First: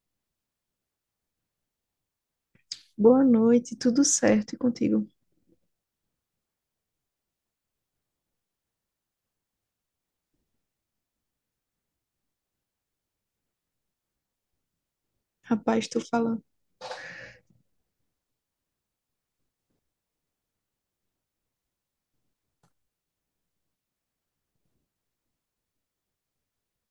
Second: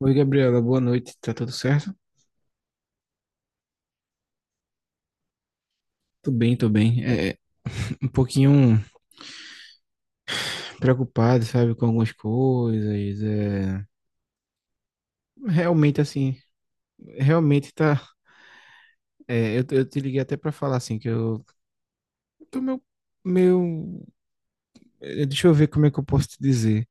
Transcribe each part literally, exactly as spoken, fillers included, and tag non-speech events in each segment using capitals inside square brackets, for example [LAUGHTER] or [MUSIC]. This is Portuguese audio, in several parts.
Oi, Gabriela, boa noite. Tá tudo certo? Boa noite, tudo certo e contigo? Tô bem, tô bem. É, um pouquinho preocupado, sabe, com algumas coisas. É, Rapaz, tu Realmente, assim, falando. realmente tá. é, eu, eu te liguei até pra falar, assim, que eu tô meio, meio. é, Deixa eu ver como é que eu posso te dizer.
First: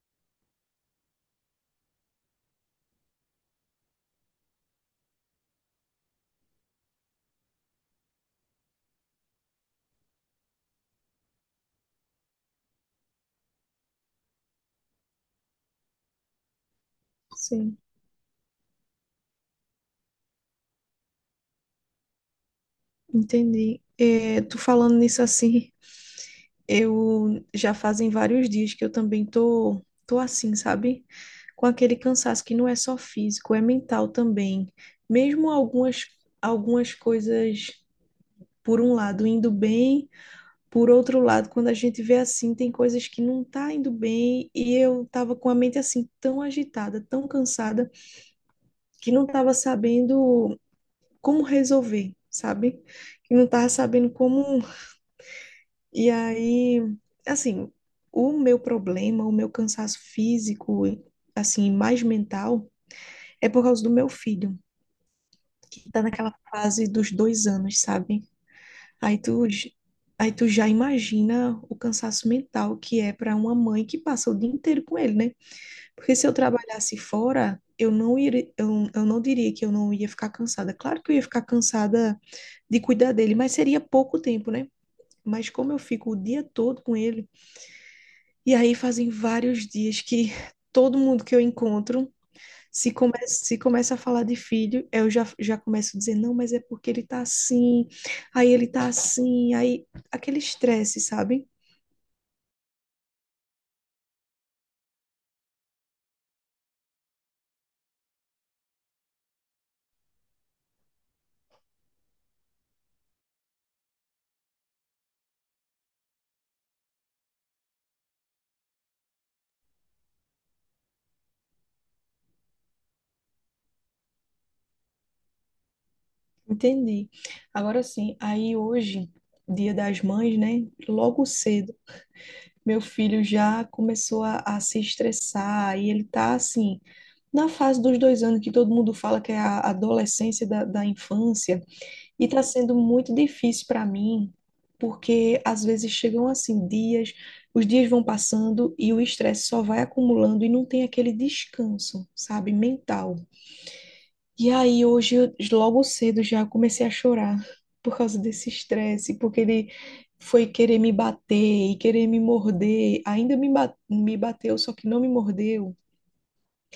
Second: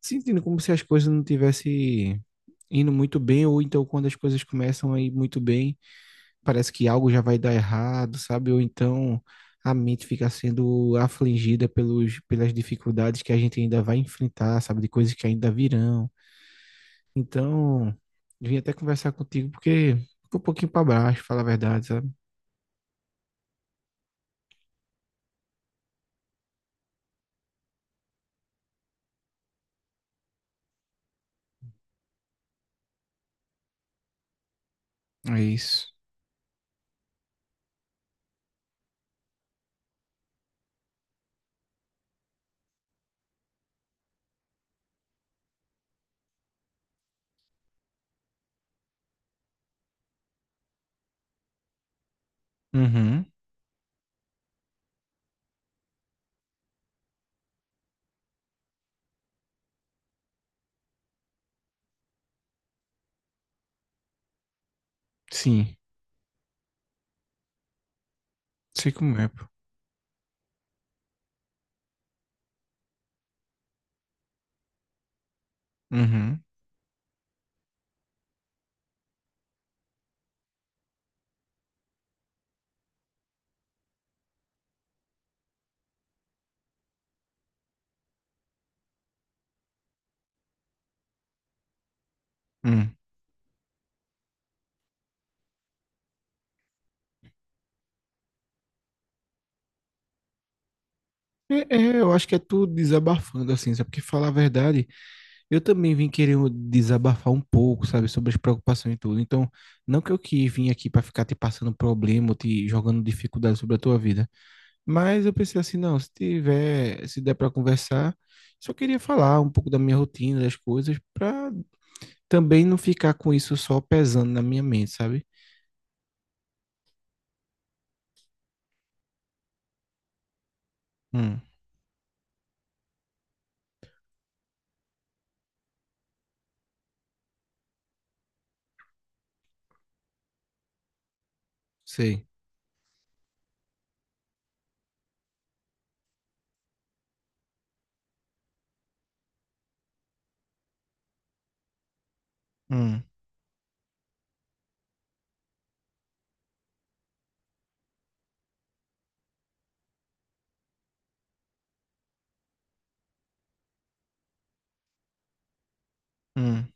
Sentindo como se as coisas não tivessem indo muito bem, ou então quando as coisas começam a ir muito bem, parece que algo já vai dar errado, sabe? Ou então a mente fica sendo afligida pelos, pelas dificuldades que a gente ainda vai enfrentar, sabe? De coisas que ainda virão. Sim, Então, vim até conversar contigo porque ficou um pouquinho para baixo, falar a verdade, sabe? entendi. É, tu falando nisso assim, eu já fazem vários dias que eu também tô, tô assim, sabe? Com aquele cansaço que não é só físico, é mental também. É Mesmo isso. algumas, algumas coisas, por um lado, indo bem, por outro lado, quando a gente vê assim, tem coisas que não tá indo bem, e eu tava com a mente assim, tão agitada, tão cansada, que não tava sabendo. Como resolver, sabe? Uhum. Que não tava sabendo como. E aí, assim, o meu problema, o meu cansaço físico, assim, mais mental, é por causa do meu filho, Sim. que tá naquela fase dos dois anos, sabe? Sei Aí como é, pô. tu, j- aí tu já imagina o cansaço mental que é para uma mãe que passa o dia inteiro com ele, né? Porque se eu Uhum. trabalhasse fora, eu não iria, eu, eu não diria que eu não ia ficar cansada. Claro que eu ia ficar cansada de cuidar dele, mas seria pouco tempo, né? Mas como eu fico o dia todo com ele, e aí fazem vários dias que todo mundo que eu encontro, se Hum. começa, se começa a falar de filho, eu já, já começo a dizer, não, mas é porque ele tá assim, aí ele tá assim, aí aquele estresse, sabe? É, é, eu acho que é tudo desabafando, assim, sabe? Porque falar a verdade, eu também vim querer desabafar um pouco, sabe, sobre as preocupações e tudo. Então, não que eu que vim aqui para ficar te passando problema, ou te jogando dificuldade sobre a tua vida, mas eu pensei assim, não, se tiver, se der para conversar, só queria falar um pouco da minha rotina, das coisas, para também não ficar com isso só pesando na minha mente, sabe? Entendi. Agora sim, aí hoje, dia das mães, né? Logo Hum, cedo, meu filho já começou a, a se estressar, e ele tá assim, na fase dos dois anos que todo mundo fala que é a adolescência da, da infância. E sei. está sendo muito difícil para mim, porque às vezes chegam assim dias, os dias vão passando e o estresse só vai acumulando e não tem aquele descanso, sabe, Hum, mental. E aí hoje, eu- logo cedo já comecei a chorar por causa desse estresse, porque ele foi querer me bater e querer me morder. Ainda me ba- me bateu, só que não me mordeu. hum,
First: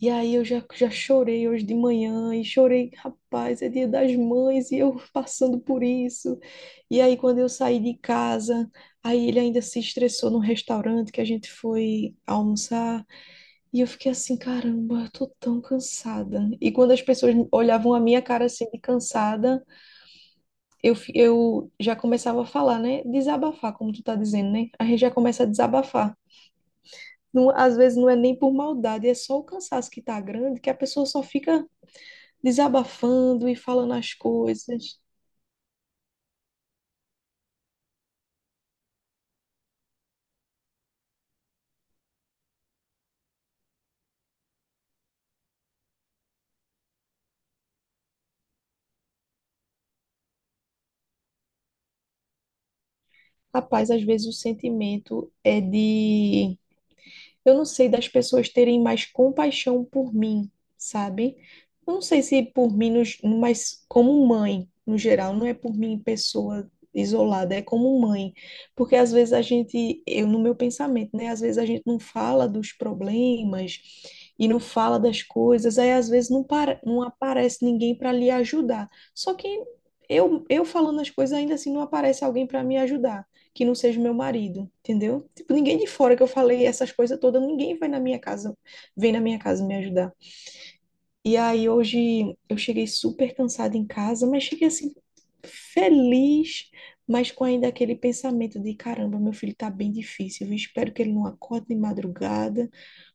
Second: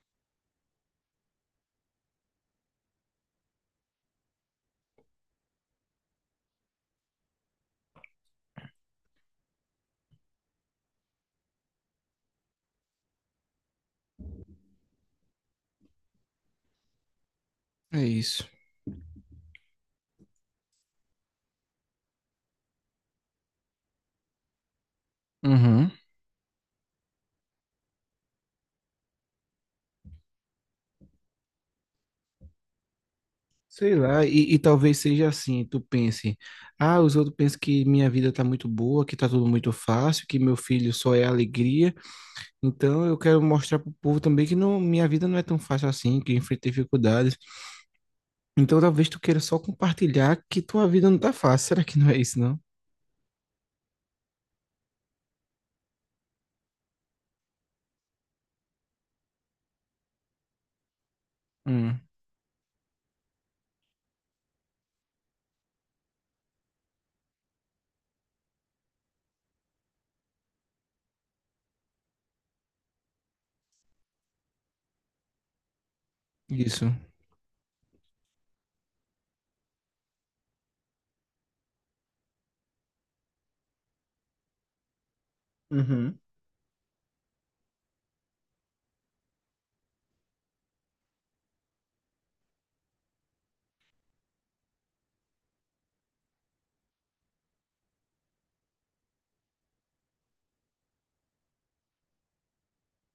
E aí eu já, já chorei hoje de manhã e chorei, rapaz, é dia das mães e eu [LAUGHS] passando por isso. E aí quando eu saí de casa, aí ele ainda se estressou no restaurante que a gente foi almoçar e eu fiquei assim, caramba, eu tô tão cansada. E quando as pessoas olhavam a é minha cara isso. assim de cansada, eu, fi- eu já começava a falar, né? Desabafar, como tu tá dizendo, né? A gente já começa a Uhum. desabafar. Não, às vezes não é nem por maldade, é só o cansaço que tá grande que a pessoa só fica desabafando e falando Sei as lá, e, e talvez coisas. seja assim, tu pense, ah, os outros pensam que minha vida tá muito boa, que tá tudo muito fácil, que meu filho só é alegria, então eu quero mostrar pro povo também que não, minha vida não é tão fácil assim, que eu enfrentei dificuldades. Então talvez tu queira só compartilhar que tua vida não tá fácil. [LAUGHS] Será que não é isso, não? Rapaz, às vezes o sentimento é de eu não sei, das pessoas terem mais compaixão por mim, sabe? Eu Hum, não sei se por mim, no ge- mas como mãe, no geral, não é por mim pessoa isolada, é como mãe. Porque às vezes a gente, eu no meu pensamento, né? Às vezes a gente não fala dos problemas e não fala das coisas, aí às vezes não, para, isso. não aparece ninguém para lhe ajudar. Só que eu, eu falando as coisas, ainda assim não aparece alguém para me ajudar que não seja o meu marido, entendeu? Tipo, ninguém de fora Uhum. que eu falei essas coisas todas, ninguém vai na minha casa, vem na minha casa me ajudar. E aí hoje eu cheguei super cansada em casa, mas cheguei assim feliz, mas com ainda aquele pensamento de caramba, meu filho tá bem difícil, eu espero que ele não acorde de madrugada,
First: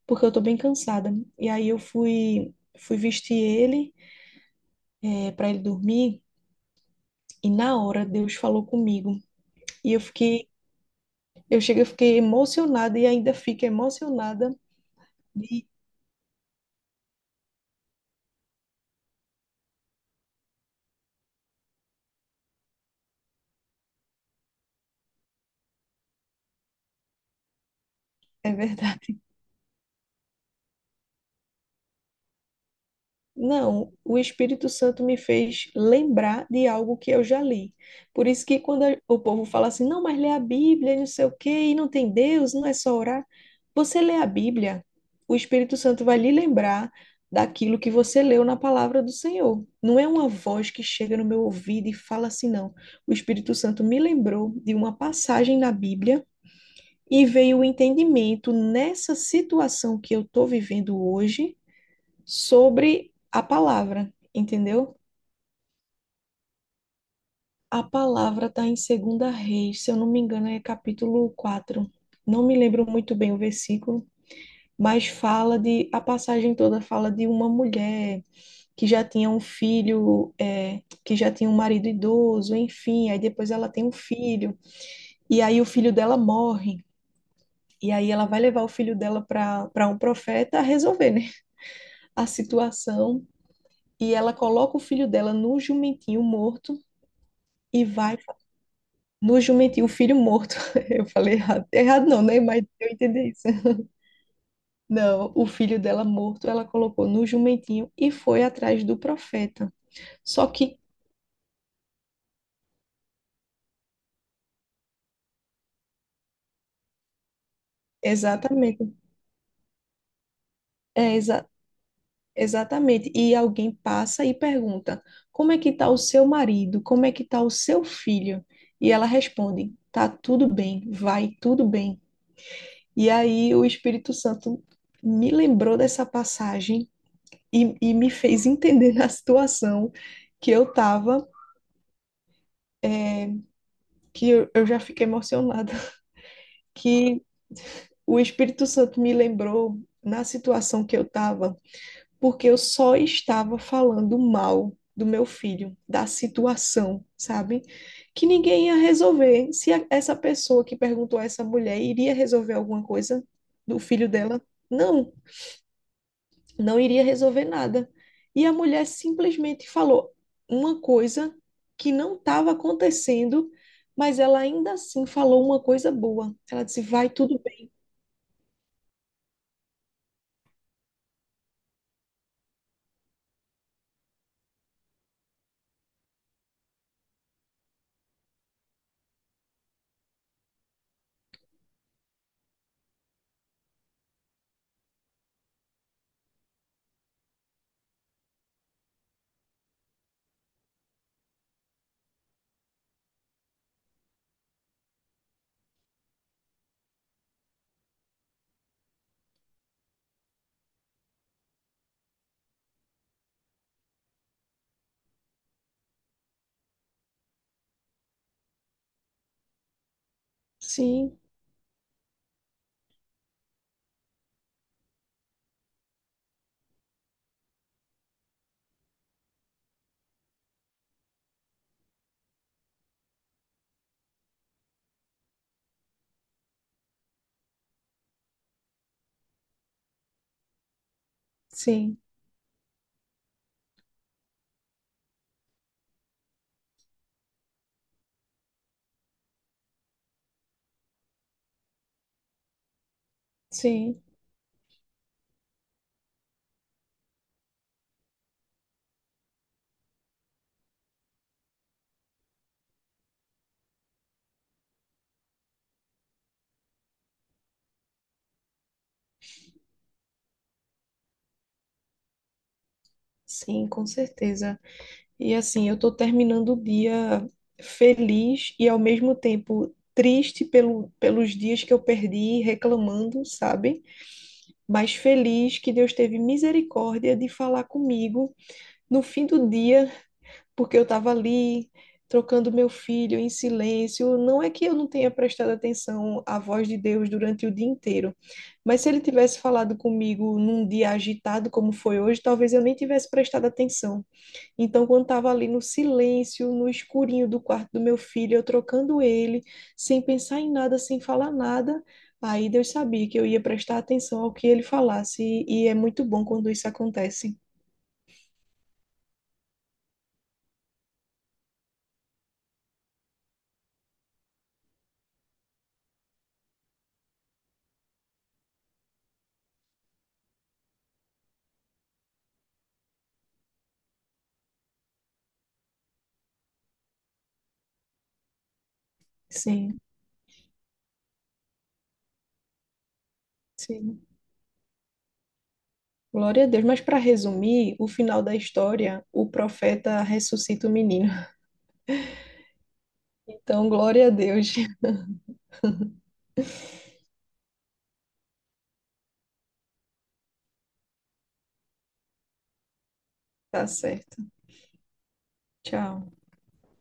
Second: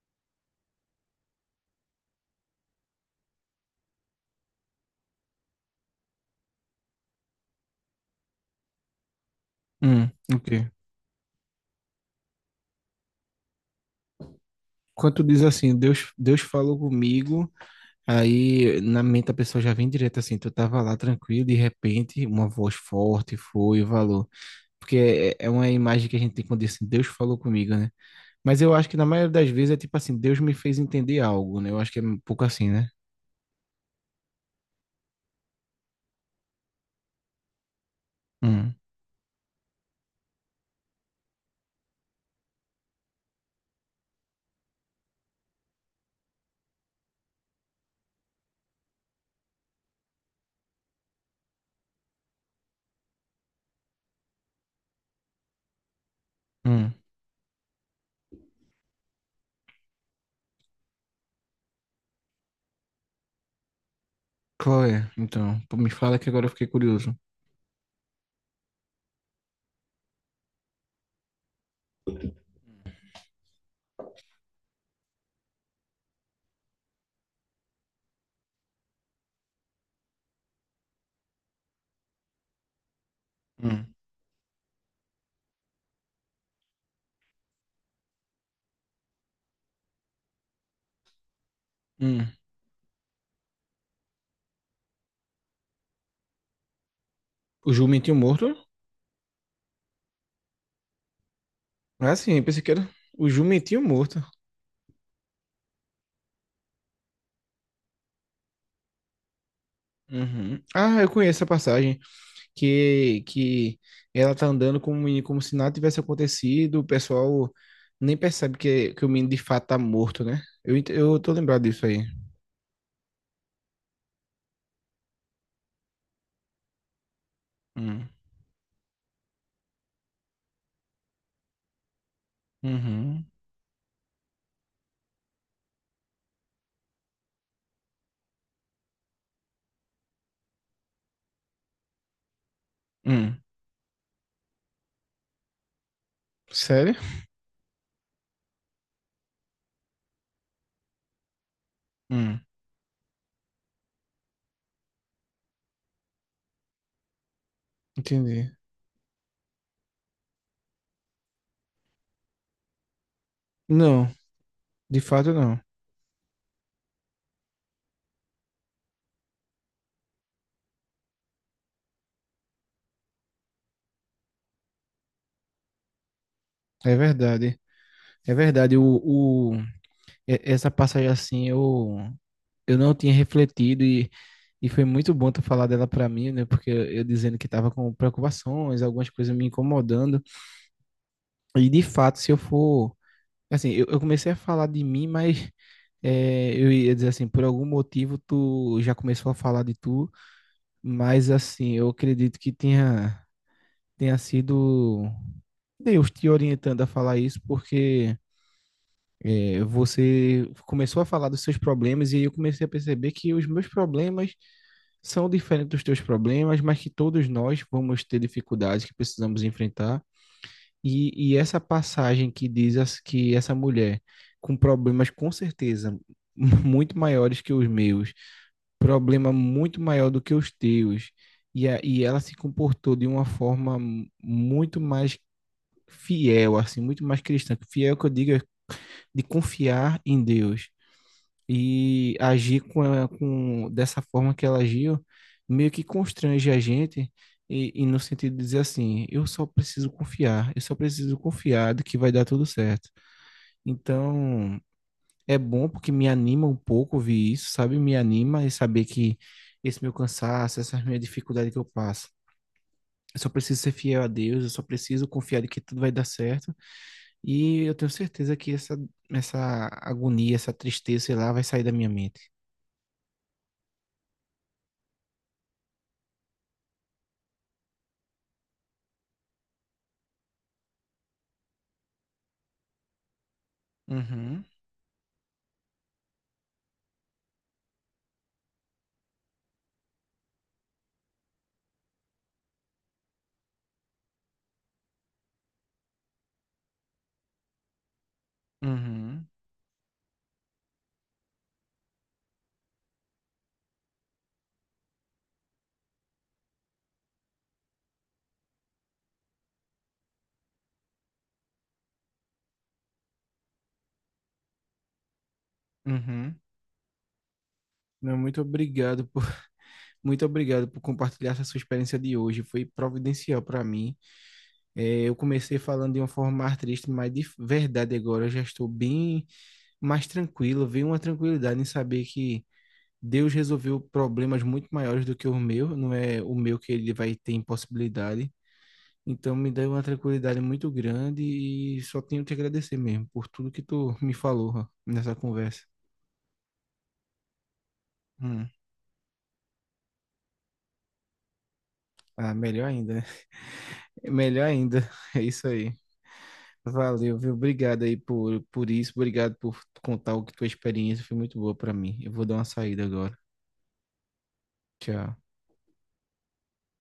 porque eu tô bem cansada. E aí eu fui fui vestir ele, é, para ele dormir, e na hora Deus falou comigo. E eu Hum, fiquei, ok. eu cheguei, eu fiquei emocionada e ainda fico emocionada. Quando tu diz E- assim, Deus, Deus falou comigo, aí na mente a pessoa já vem direto assim, tu tava lá tranquilo, de repente uma voz forte foi e falou. Porque é é é uma imagem que a gente tem quando diz assim, Deus falou comigo, né? é Mas eu acho que na verdade. maioria das vezes é tipo assim, Deus me fez entender algo, né? Eu acho que é um pouco assim, né? Não, o Espírito Santo me fez lembrar de algo que eu já li. Por isso que Hum, quando a- o povo fala assim, não, mas lê a Bíblia, e não sei o quê, e não tem Deus, não é só orar. Você lê a Bíblia, o Espírito Santo vai lhe lembrar daquilo que você leu na palavra do Senhor. Não é uma voz que chega no meu ouvido e fala assim, não. O Espírito Santo me lembrou de uma passagem na Bíblia hum. e veio o entendimento nessa situação que eu estou vivendo hoje sobre a palavra, entendeu? Chloe, então, pô, me fala que agora eu fiquei curioso. A palavra está em Segunda Reis, se eu não me engano, é capítulo quatro. Não me lembro muito bem o versículo, mas fala de, a passagem toda fala de uma mulher que já tinha um filho, é, que já tinha um marido idoso, enfim, aí depois ela tem Hum, um filho, e aí o filho dela morre. E aí ela vai levar o filho dela para para um profeta a resolver, né, a hum. situação. E ela coloca o filho dela no jumentinho morto O e Jumentinho vai. Morto? No jumentinho, o filho morto. [LAUGHS] Eu falei errado. Errado Ah, não, né? sim, pensei Mas que era eu o entendi isso. Jumentinho Morto. Não, o filho dela morto, ela colocou no jumentinho e foi atrás do profeta. Só Uhum. que, Ah, eu conheço a passagem que, que ela tá andando como, um menino, como se nada tivesse acontecido, o pessoal nem percebe exatamente, que, que o menino de fato tá morto, né? Eu, ent- é Eu tô exa lembrado disso aí. exatamente. E alguém passa e pergunta: Como é que tá o seu marido? Como é que tá o seu Hum. filho? E ela responde: Tá tudo bem, vai tudo bem. E Uhum. aí o Espírito Santo me lembrou dessa passagem e, e me fez entender na situação que eu estava, Hum. que eu, eu já fiquei emocionada, [LAUGHS] Sério? que o Espírito Santo me lembrou na situação que eu estava, Hum. porque eu só estava falando mal do meu filho, da situação, sabe? Que Entendi. ninguém ia resolver. Se a- essa pessoa que perguntou a essa mulher iria resolver alguma coisa do filho Não, dela, de não. fato não. Não iria resolver nada. E a mulher simplesmente falou uma coisa que não estava acontecendo, mas ela ainda assim falou uma coisa boa. Ela disse: É vai tudo verdade. bem. É verdade. O, o, e- Essa passagem assim, eu, eu não tinha refletido e, e foi muito bom tu falar dela pra mim, né? Porque eu, eu dizendo que tava com preocupações, algumas coisas me incomodando. E de fato, se eu for. Assim, eu, eu comecei a falar de mim, mas é, eu ia dizer assim, por algum motivo tu já começou a falar de tu, mas assim, eu acredito que tenha, tenha sido Deus te orientando a falar isso, porque é, você começou a falar dos seus problemas e aí eu comecei a perceber que os meus problemas são diferentes dos teus problemas, mas que todos nós vamos ter dificuldades que precisamos enfrentar. Sim, E, e essa passagem que diz as- que essa mulher com problemas com certeza [LAUGHS] muito maiores que os meus, problema muito maior do que os teus, e, a, e ela se comportou de uma forma muito mais fiel, assim, muito mais cristã. Fiel que eu digo é de confiar em Deus sim, e agir com, a- com dessa forma que ela agiu, meio que constrange a gente e, e no sentido de dizer assim, eu só preciso confiar, eu só preciso confiar de que vai dar tudo certo. sim, Então, é bom porque me anima um pouco ouvir isso, sabe? Me anima e saber que esse meu cansaço, essa minha dificuldade que eu passo, eu só preciso ser fiel a Deus, eu só preciso confiar de que tudo vai dar certo. E eu tenho certeza que essa, essa agonia, essa tristeza, sei lá, vai sair da minha mente. sim, com certeza. E assim, eu estou terminando o dia feliz e ao mesmo tempo triste pelo, pelos dias que eu perdi reclamando, sabe? Uhum, Mas feliz que Deus teve misericórdia de falar comigo no fim do dia porque eu estava ali trocando meu filho em silêncio. Não é que eu não tenha prestado atenção à voz de Deus durante o dia inteiro, mas se ele uhum, tivesse falado comigo num dia agitado como foi hoje, talvez eu nem tivesse prestado atenção. Então, quando estava ali no silêncio, no escurinho do quarto do meu filho, eu trocando ele, sem pensar em nada, sem falar nada. Aí Deus sabia que eu ia prestar atenção ao que ele falasse, e e é muito bom uhum. quando isso acontece. Não, muito obrigado por, [LAUGHS] muito obrigado por compartilhar essa sua experiência de hoje. Foi providencial para mim. É, eu comecei falando de uma forma mais triste, mas de verdade agora eu já estou bem mais tranquilo. Veio uma tranquilidade em saber que Deus resolveu problemas muito maiores do que o meu. Não é o meu que ele vai ter impossibilidade. Então me deu Sim, uma tranquilidade muito grande e só tenho que agradecer mesmo por tudo que tu [LAUGHS] sim. me falou ó, nessa conversa. Glória a Deus. Mas para resumir, o final da Hum. história, o profeta ressuscita o menino. Ah, melhor ainda, né? [LAUGHS] Então, glória a Melhor Deus. [LAUGHS] ainda. É isso aí. Valeu, viu? Obrigado aí por, por isso. Obrigado por contar o que tua experiência foi muito boa pra mim. Eu vou dar uma saída agora. Tá certo. Tchau. Tchau.